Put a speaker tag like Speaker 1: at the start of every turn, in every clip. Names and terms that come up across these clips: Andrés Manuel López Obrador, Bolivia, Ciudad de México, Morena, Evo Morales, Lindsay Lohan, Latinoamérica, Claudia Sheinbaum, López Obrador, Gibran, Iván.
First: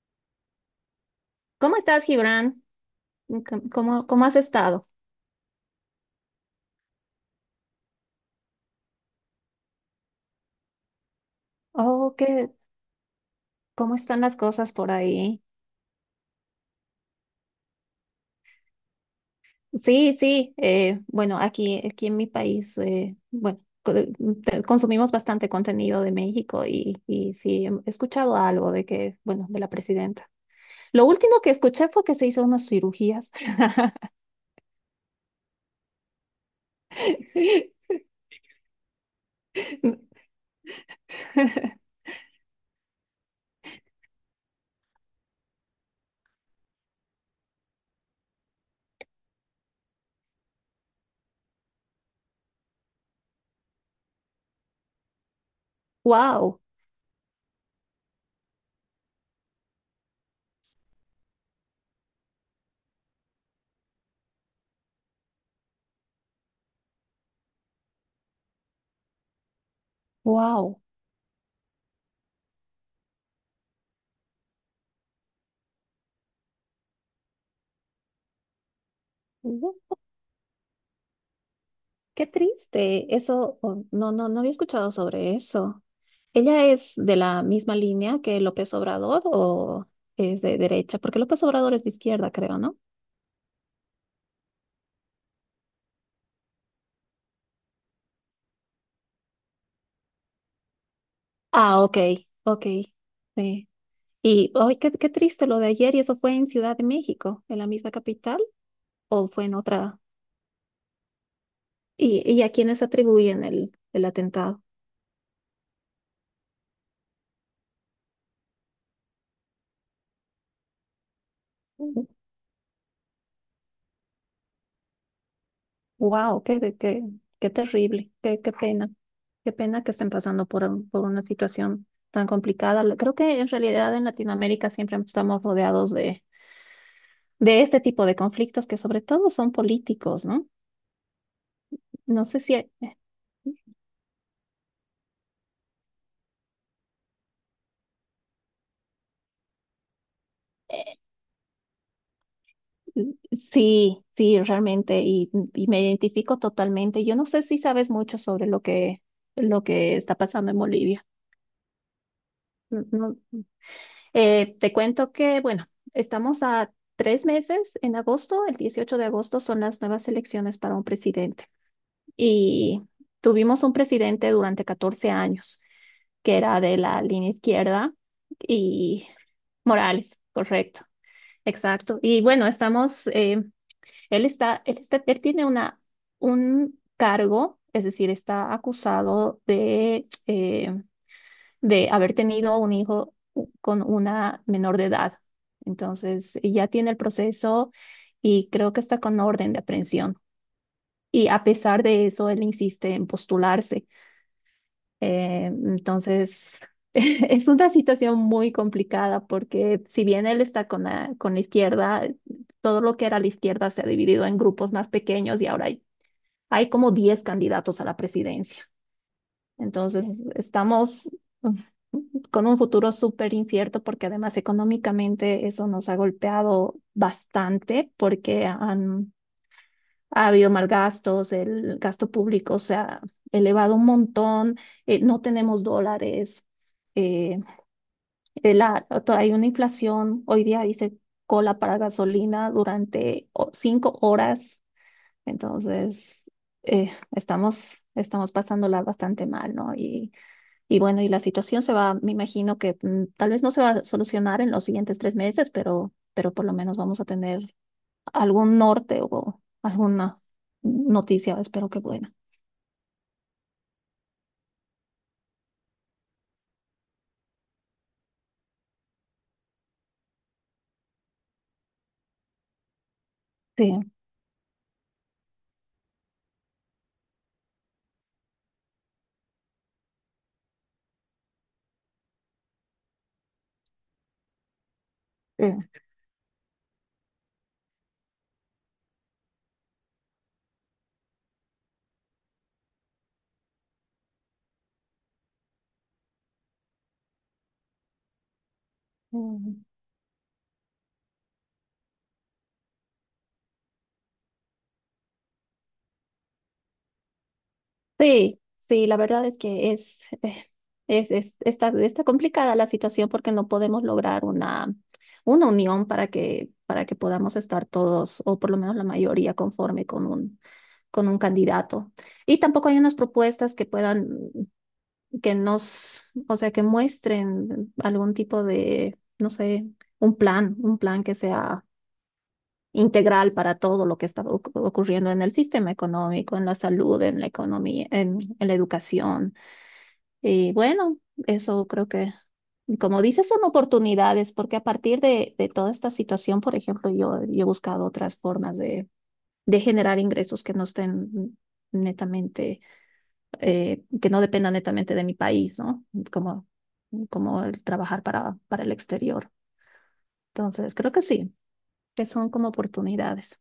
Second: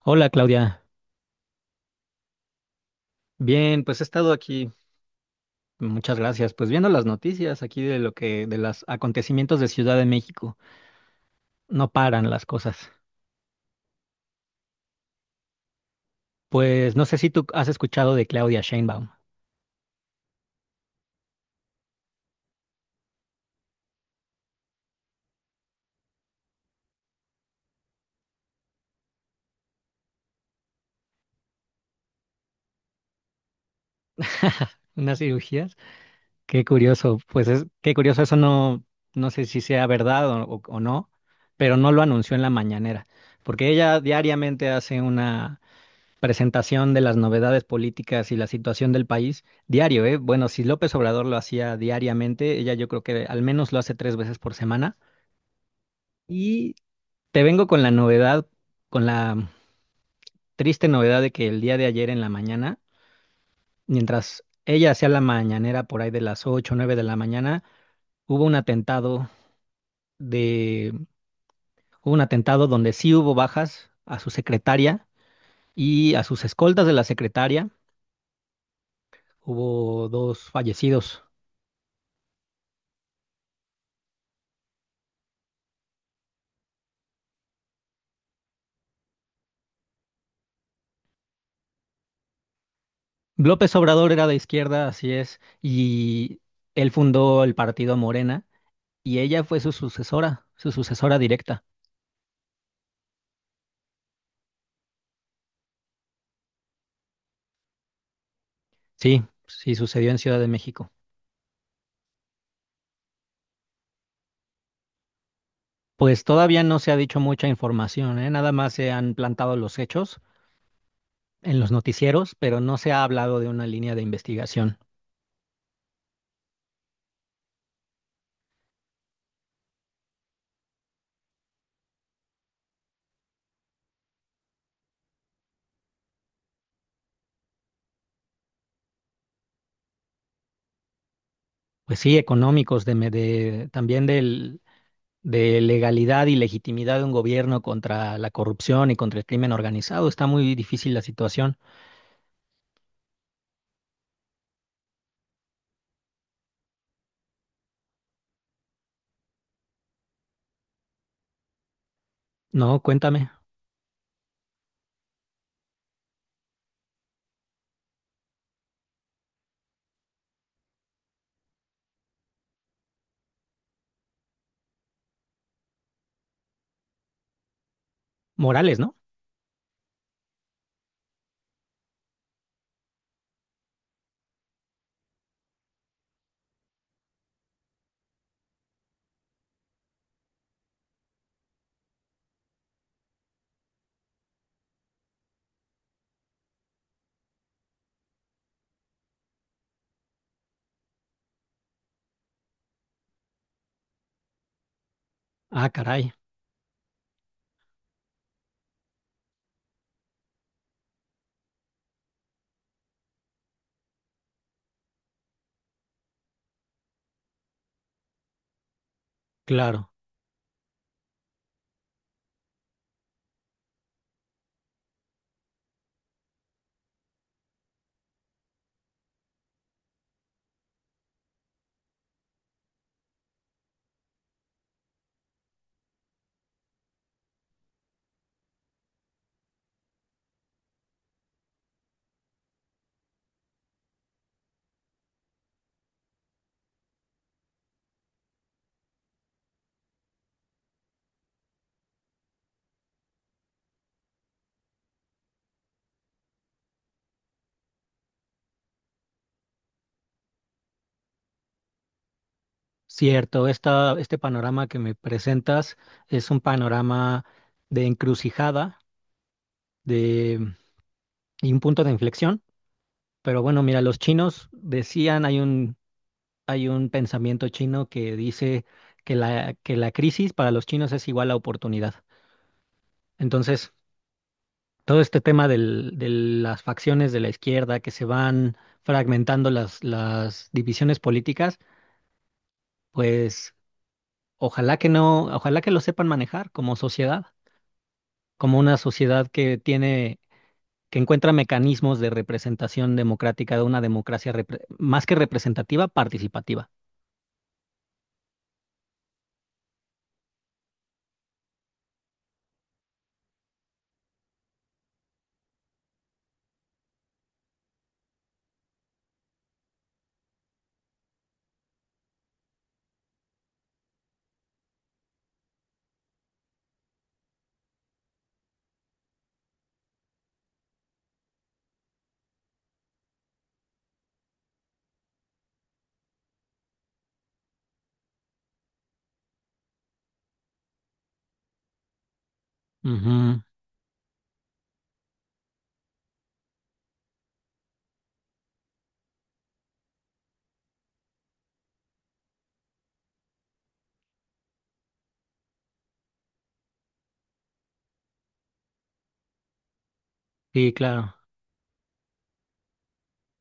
Speaker 1: Hola Claudia,
Speaker 2: ¿Cómo estás, Gibran?
Speaker 1: bien, pues he
Speaker 2: ¿Cómo
Speaker 1: estado
Speaker 2: has
Speaker 1: aquí,
Speaker 2: estado?
Speaker 1: muchas gracias, pues viendo las noticias aquí de los acontecimientos de Ciudad de México, no
Speaker 2: Oh,
Speaker 1: paran las
Speaker 2: qué,
Speaker 1: cosas.
Speaker 2: ¿cómo están las cosas por ahí?
Speaker 1: Pues no sé si tú has escuchado de Claudia Sheinbaum.
Speaker 2: Sí, sí. Bueno, aquí en mi país, bueno, consumimos bastante contenido de México y sí, he escuchado algo de que, bueno, de la presidenta. Lo último que escuché fue que se hizo unas cirugías.
Speaker 1: Unas cirugías, qué curioso, pues es, qué curioso, eso no, no sé si sea verdad o no, pero no lo anunció en la mañanera, porque ella diariamente hace una presentación de las novedades políticas y la situación del país diario, ¿eh? Bueno, si López Obrador lo hacía diariamente, ella yo creo que al menos lo hace tres veces por semana.
Speaker 2: Wow,
Speaker 1: Y te vengo con la novedad, con la triste novedad de que el día de ayer en la mañana, mientras ella hacía la mañanera por ahí de las 8, o 9 de la mañana, hubo un atentado
Speaker 2: wow.
Speaker 1: de, hubo un atentado donde sí hubo bajas a su secretaria y a sus escoltas de la secretaria. Hubo dos fallecidos.
Speaker 2: Qué triste, eso, oh, no, no, no había escuchado sobre eso. ¿Ella es de la misma línea que López Obrador o es de derecha? Porque López Obrador es de izquierda, creo, ¿no?
Speaker 1: López Obrador era de izquierda, así es, y él fundó el partido Morena y ella fue su sucesora directa.
Speaker 2: Ah, ok, ok, sí. Y hoy, qué, qué triste lo de ayer, ¿y eso fue en Ciudad de México, en la misma capital,
Speaker 1: Sí,
Speaker 2: o fue en
Speaker 1: sí
Speaker 2: otra?
Speaker 1: sucedió en Ciudad de México.
Speaker 2: ¿Y, a quiénes atribuyen el atentado?
Speaker 1: Pues todavía no se ha dicho mucha información, ¿eh? Nada más se han plantado los hechos en los noticieros, pero no se ha hablado de una línea de investigación.
Speaker 2: Wow, qué, qué, qué qué terrible, qué, qué pena que estén pasando por, por una situación tan complicada. Creo que en realidad en Latinoamérica siempre estamos rodeados de este tipo de conflictos que sobre todo son políticos, ¿no?
Speaker 1: Pues sí,
Speaker 2: No sé si...
Speaker 1: económicos, también de legalidad y legitimidad de un gobierno contra la corrupción y contra el crimen organizado. Está muy difícil
Speaker 2: eh,
Speaker 1: la situación.
Speaker 2: sí, sí, realmente, y me identifico totalmente. Yo no sé si sabes mucho sobre lo que está pasando en Bolivia.
Speaker 1: No,
Speaker 2: No,
Speaker 1: cuéntame.
Speaker 2: eh, te cuento que, bueno, estamos a 3 meses en agosto, el 18 de agosto son las nuevas elecciones para un presidente. Y tuvimos un presidente durante 14 años, que era de la línea izquierda
Speaker 1: Morales, ¿no?
Speaker 2: y Morales, correcto, exacto. Y bueno, estamos, él tiene una, un cargo, es decir, está acusado de haber tenido un hijo con una menor de edad. Entonces, ya tiene el proceso y creo que está con orden de aprehensión. Y a pesar de eso, él insiste en postularse.
Speaker 1: Ah, caray,
Speaker 2: Entonces, es una situación muy complicada porque si bien él está con la izquierda, todo lo que era la izquierda se ha dividido en grupos más pequeños y ahora hay, hay como 10 candidatos a la presidencia.
Speaker 1: claro,
Speaker 2: Entonces, estamos con un futuro súper incierto porque además económicamente eso nos ha golpeado bastante porque ha habido malgastos, el gasto público se ha elevado un montón, no tenemos dólares, eh, hay una inflación, hoy día dice cola para gasolina durante 5 horas, entonces estamos pasándola bastante mal, ¿no? Y bueno, y la situación se va, me imagino que tal vez no se va a solucionar en los siguientes 3 meses, pero por lo menos vamos a tener algún norte o alguna noticia, espero que buena.
Speaker 1: cierto. Este panorama que me presentas es un panorama de encrucijada de, y un punto de inflexión. Pero bueno,
Speaker 2: Sí,
Speaker 1: mira, los chinos decían, hay un pensamiento chino que dice que la crisis para los chinos es igual a oportunidad. Entonces, todo este tema
Speaker 2: eh,
Speaker 1: de las facciones de la izquierda que se van fragmentando las divisiones políticas, pues... Ojalá que no, ojalá que lo sepan manejar como sociedad, como una sociedad
Speaker 2: mm.
Speaker 1: que encuentra mecanismos de representación democrática, de una democracia más que representativa, participativa.
Speaker 2: Sí, sí, la verdad es que es, está, está complicada la situación porque no podemos lograr una unión para que podamos estar todos, o por lo menos la mayoría, conforme con un candidato. Y tampoco hay unas propuestas que puedan que nos, o sea, que muestren algún tipo de, no sé, un plan que sea integral para todo lo que está ocurriendo en el sistema económico, en la salud, en la economía, en la educación. Y bueno, eso creo que, como dices, son
Speaker 1: Ujú.
Speaker 2: oportunidades, porque a partir de toda esta situación, por ejemplo, yo he buscado otras formas de generar ingresos que no estén netamente que no dependa netamente de mi país, ¿no? Como, como el trabajar para el exterior.
Speaker 1: Sí,
Speaker 2: Entonces, creo que
Speaker 1: claro.
Speaker 2: sí, que son como oportunidades.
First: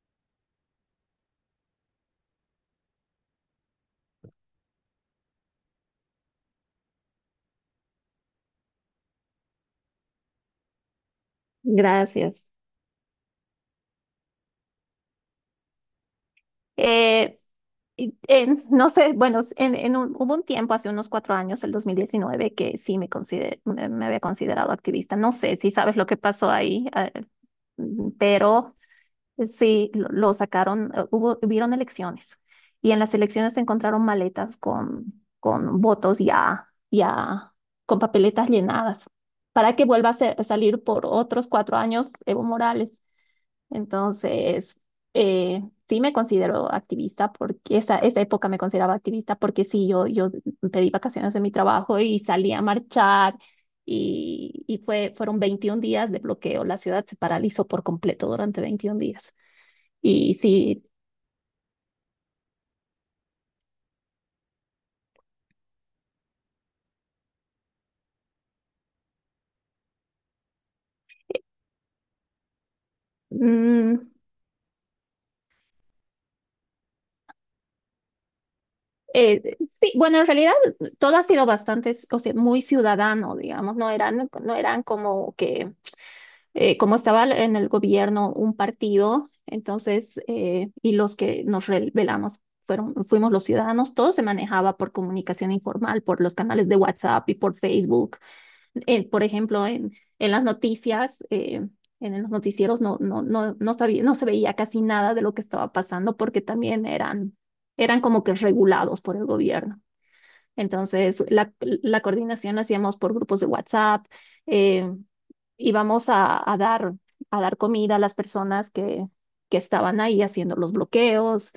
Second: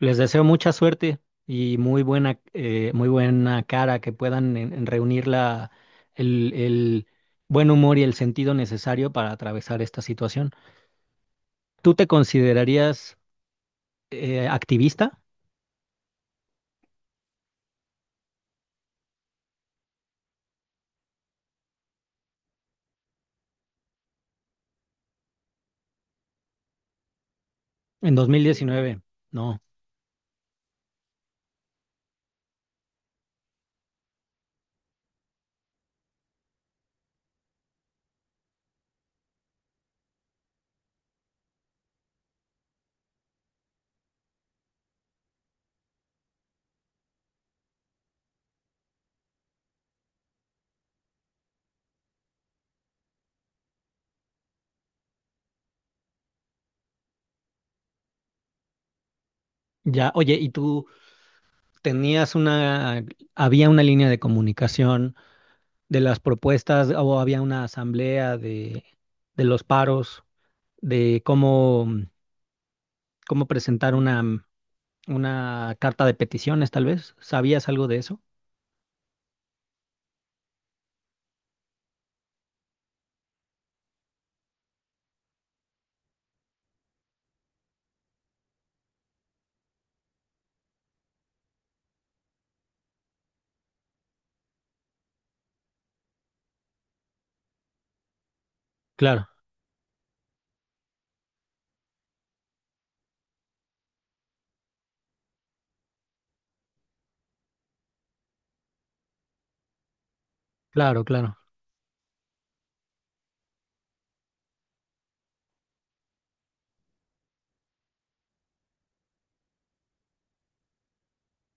Speaker 1: Les deseo mucha suerte y muy buena cara, que puedan en reunir el buen humor y el sentido necesario para atravesar esta situación. ¿Tú te
Speaker 2: Gracias.
Speaker 1: considerarías activista
Speaker 2: Eh, no sé, bueno, en, hubo un tiempo, hace unos 4 años, el 2019, que sí me había considerado activista. No sé si sabes lo que pasó ahí,
Speaker 1: en
Speaker 2: pero
Speaker 1: 2019? No.
Speaker 2: sí, lo sacaron, hubieron elecciones y en las elecciones se encontraron maletas con votos ya con papeletas llenadas para que vuelva a, a salir por otros 4 años Evo Morales. Entonces, eh, sí me considero activista porque esa época me consideraba activista porque sí, yo pedí vacaciones de mi trabajo y salí a marchar y fue, fueron 21 días de bloqueo. La ciudad se paralizó por completo durante 21 días.
Speaker 1: Ya,
Speaker 2: Y
Speaker 1: oye, ¿y
Speaker 2: sí,
Speaker 1: tú? tenías una, había una línea de comunicación de las propuestas o había una asamblea de los paros, de cómo presentar
Speaker 2: mm,
Speaker 1: una carta de peticiones, tal vez. ¿Sabías algo de eso?
Speaker 2: sí, bueno, en realidad todo ha sido bastante, o sea, muy ciudadano, digamos, no eran, no eran como que, como estaba en el gobierno un partido, entonces, y los que nos rebelamos fuimos los ciudadanos, todo se manejaba por comunicación informal, por los canales de WhatsApp y por Facebook. Por
Speaker 1: Claro,
Speaker 2: ejemplo, en las noticias, en los noticieros no, no, no, no sabía, no se veía casi nada de lo que estaba pasando porque también eran, eran como que regulados por el gobierno.
Speaker 1: claro,
Speaker 2: Entonces,
Speaker 1: claro.
Speaker 2: la coordinación la hacíamos por grupos de WhatsApp, eh, y vamos a dar comida a las personas que estaban ahí haciendo los bloqueos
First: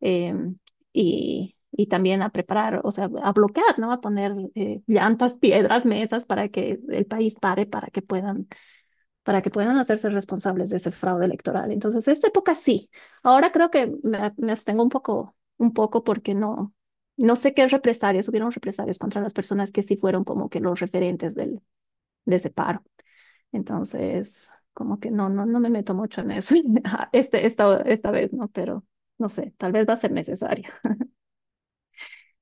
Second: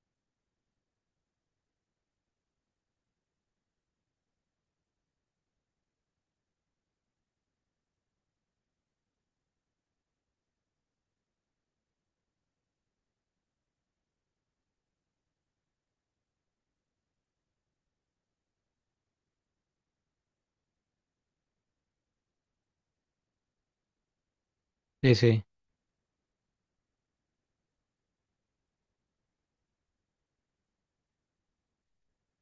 Speaker 2: em, y también a preparar, o sea, a bloquear, ¿no? A poner llantas, piedras, mesas para que el país pare, para que puedan hacerse responsables de ese fraude electoral. Entonces, esta época sí. Ahora creo que me abstengo un poco porque no. No sé qué hubieron represalias contra las personas que sí fueron como que los referentes del, de ese paro. Entonces, como que
Speaker 1: Sí,
Speaker 2: no,
Speaker 1: sí.
Speaker 2: no, no me meto mucho en eso. Ah, esta vez no, pero no sé, tal vez va a ser necesario.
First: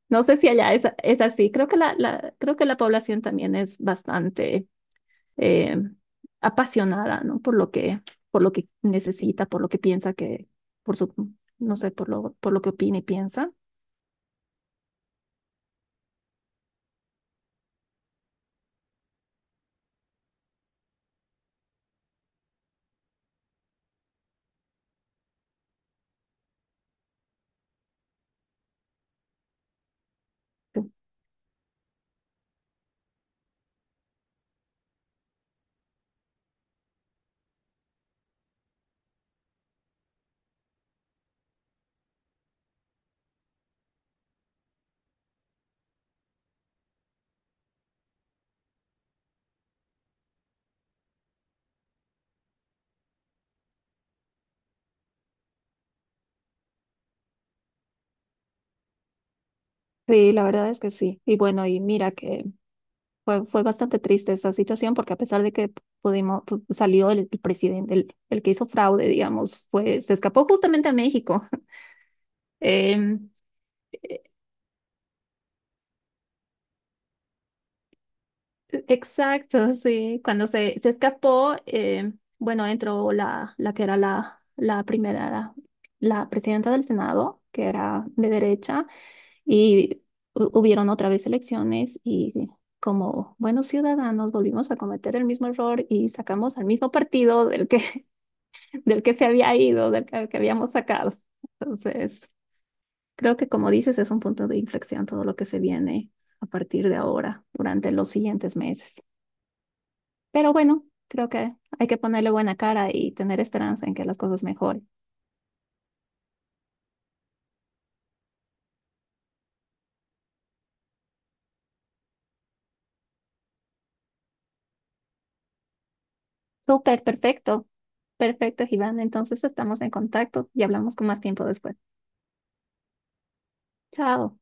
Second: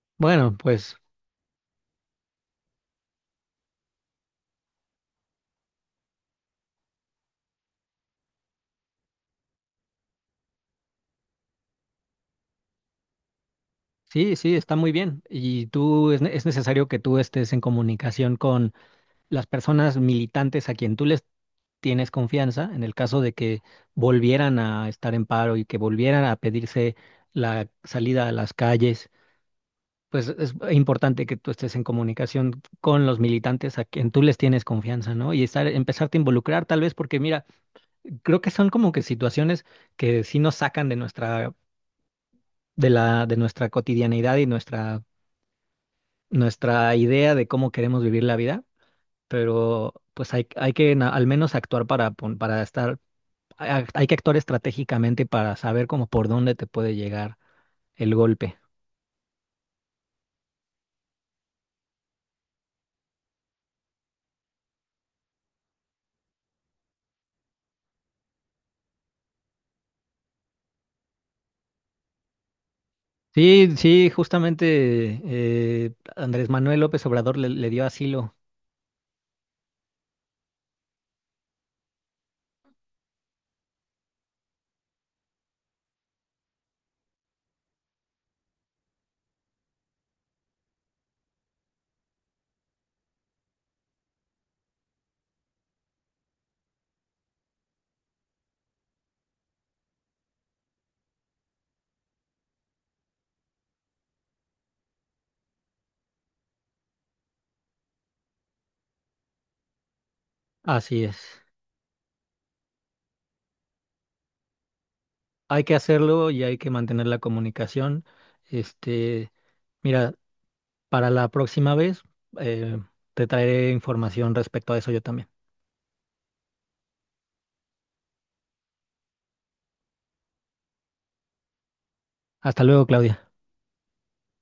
Speaker 2: No sé si
Speaker 1: Bueno,
Speaker 2: allá
Speaker 1: pues
Speaker 2: es así. Creo que creo que la población también es bastante eh, apasionada, ¿no? Por lo que necesita, por lo que piensa que, por su, no sé, por lo que opina y piensa.
Speaker 1: sí, sí, está muy bien. Y tú, es necesario que tú estés en comunicación con las personas militantes a quien tú les tienes confianza en el caso de que volvieran a estar en paro y que volvieran a pedirse la salida a las calles, pues es importante que tú estés en comunicación con los militantes a quien tú les tienes confianza, ¿no? Y estar, empezarte a involucrar tal vez porque mira, creo que son como que situaciones que sí nos sacan de nuestra cotidianidad y nuestra idea de cómo queremos vivir la vida, pero pues hay que al menos actuar para, pon- para estar a- hay que actuar estratégicamente para saber como por dónde te puede llegar el golpe.
Speaker 2: Sí, la verdad es que sí. Y bueno, y mira que fue bastante triste esa situación porque a pesar de que salió el presidente, el que hizo fraude, digamos, fue, se escapó justamente a México. Em,
Speaker 1: Sí, sí,
Speaker 2: e-
Speaker 1: justamente Andrés Manuel López Obrador le dio asilo.
Speaker 2: e, exacto, sí. Cuando se escapó, em, bueno, entró la, la que era la, la primera, la presidenta del Senado, que era de derecha, y hubieron otra vez elecciones y como buenos ciudadanos volvimos a cometer el mismo error y sacamos al mismo partido del que se había ido, del que habíamos sacado. Entonces, creo que como dices, es un punto de inflexión todo lo que se viene a partir de ahora, durante los siguientes meses. Pero bueno,
Speaker 1: Así
Speaker 2: creo
Speaker 1: es.
Speaker 2: que hay que ponerle buena cara y tener esperanza en que las cosas mejoren.
Speaker 1: Hay que hacerlo y hay que mantener la comunicación. Este, mira, para la próxima vez eh, te traeré información respecto a eso yo también.
Speaker 2: Súper, perfecto. Perfecto, Iván. Entonces estamos en contacto y hablamos con más tiempo después.
Speaker 1: Hasta luego, Claudia.
Speaker 2: Chao.